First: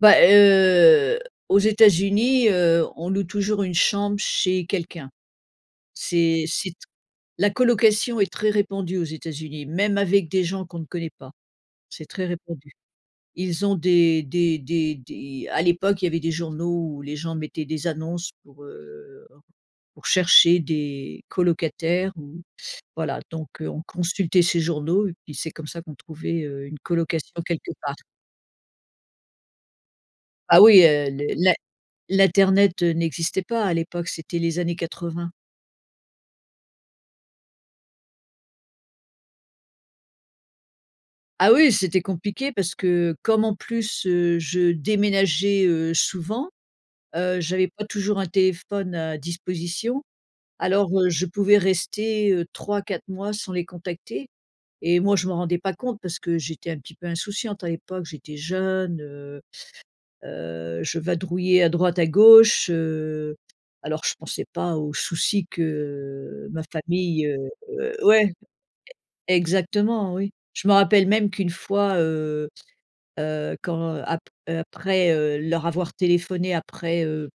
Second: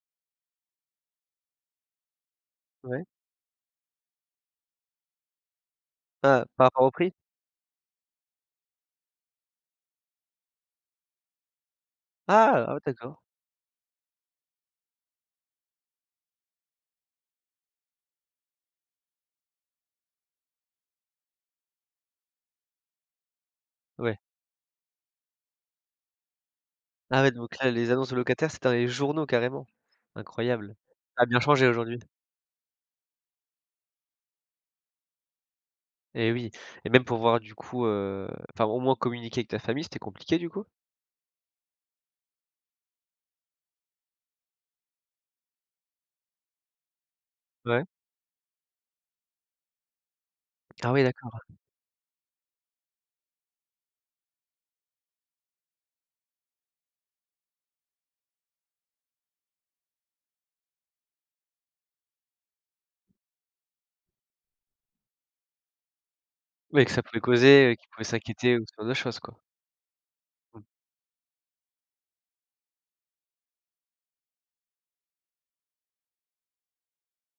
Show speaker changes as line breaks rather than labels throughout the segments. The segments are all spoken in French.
Bah, heu, aux États-Unis, heu,
Ouais.
on loue toujours une chambre chez quelqu'un.
Ah,
C'est
par
c'est t
rapport au prix?
la colocation est très répandue aux États-Uni. Même avec des gens qu'on ne connaît pas, c'est très
Ah,
répandu.
oh d'accord.
Ils ont des des des des à l'époque il y avait des journaux où les gens mettaient des annonces pour, heu pour chercher des colocataires ou voilà donc, heu, on
Ouais.
consultait ces journaux et puis c'est comme ça qu'on trouvait, heu, une
Ah ouais,
colocation
donc là
quelque
les
part.
annonces de locataires, c'était dans les journaux carrément,
Ah
incroyable.
oui, heu,
Ça a
le
bien
l'in
changé aujourd'hui.
l'internet, heu, n'existait pas à l'époque, c'était les années 80.
Et oui et même pour voir du coup, heu enfin au moins communiquer avec ta famille, c'était compliqué du coup?
Ah oui, c'était compliqué parce que comme en plus, heu, je déménageais, heu, souvent, heu, j'avais pas
Ouais.
toujours un téléphone à disposition, alors,
Ah oui,
heu, je
d'accord.
pouvais rester, heu, 3-4 mois sans les contacter et moi je m'en rendais pas compte parce que j'étais un petit peu insouciante à l'époque. J'étais jeune, heu heu, je vadrouillais à droite à gauche, heu, alors je pensais pas au souci que, heu, ma
Oui, que ça pouvait
famille, heu
causer et qu'ils pouvaient
ouais
s'inquiéter ou ce genre de choses
et
quoi.
exactement oui.
Mmh.
Je me rappelle même qu'une fois, heu heu, quand ap après, heu, leur avoir téléphoné après, heu,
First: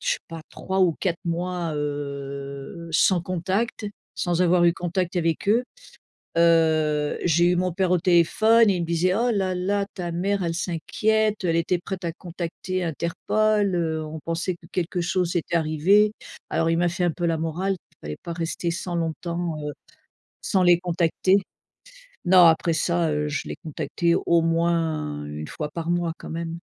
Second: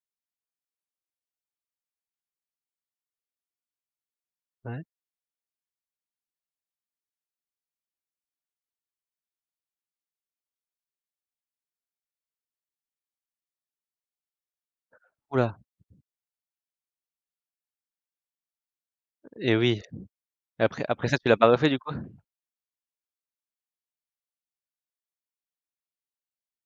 je sais pas 3 ou 4 mois, heu, sans contact, sans avoir eu
Ouais.
contact avec eux, heu, j'ai eu mon père au téléphone, il me disait: «Oh là, là ta mère elle s'inquiète, elle était prête à contacter Interpol, heu, on pensait que quelque chose
Ouh
était
là.
arrivé». Alors il m'a fait un peu la morale, qu'il fallait pas rester sans
Et
longtemps, heu
oui et
sans les
après après ça tu l'as
contacter.
pas refait du coup?
Non après ça, heu, je les contactais au moins 1 fois par mois quand même.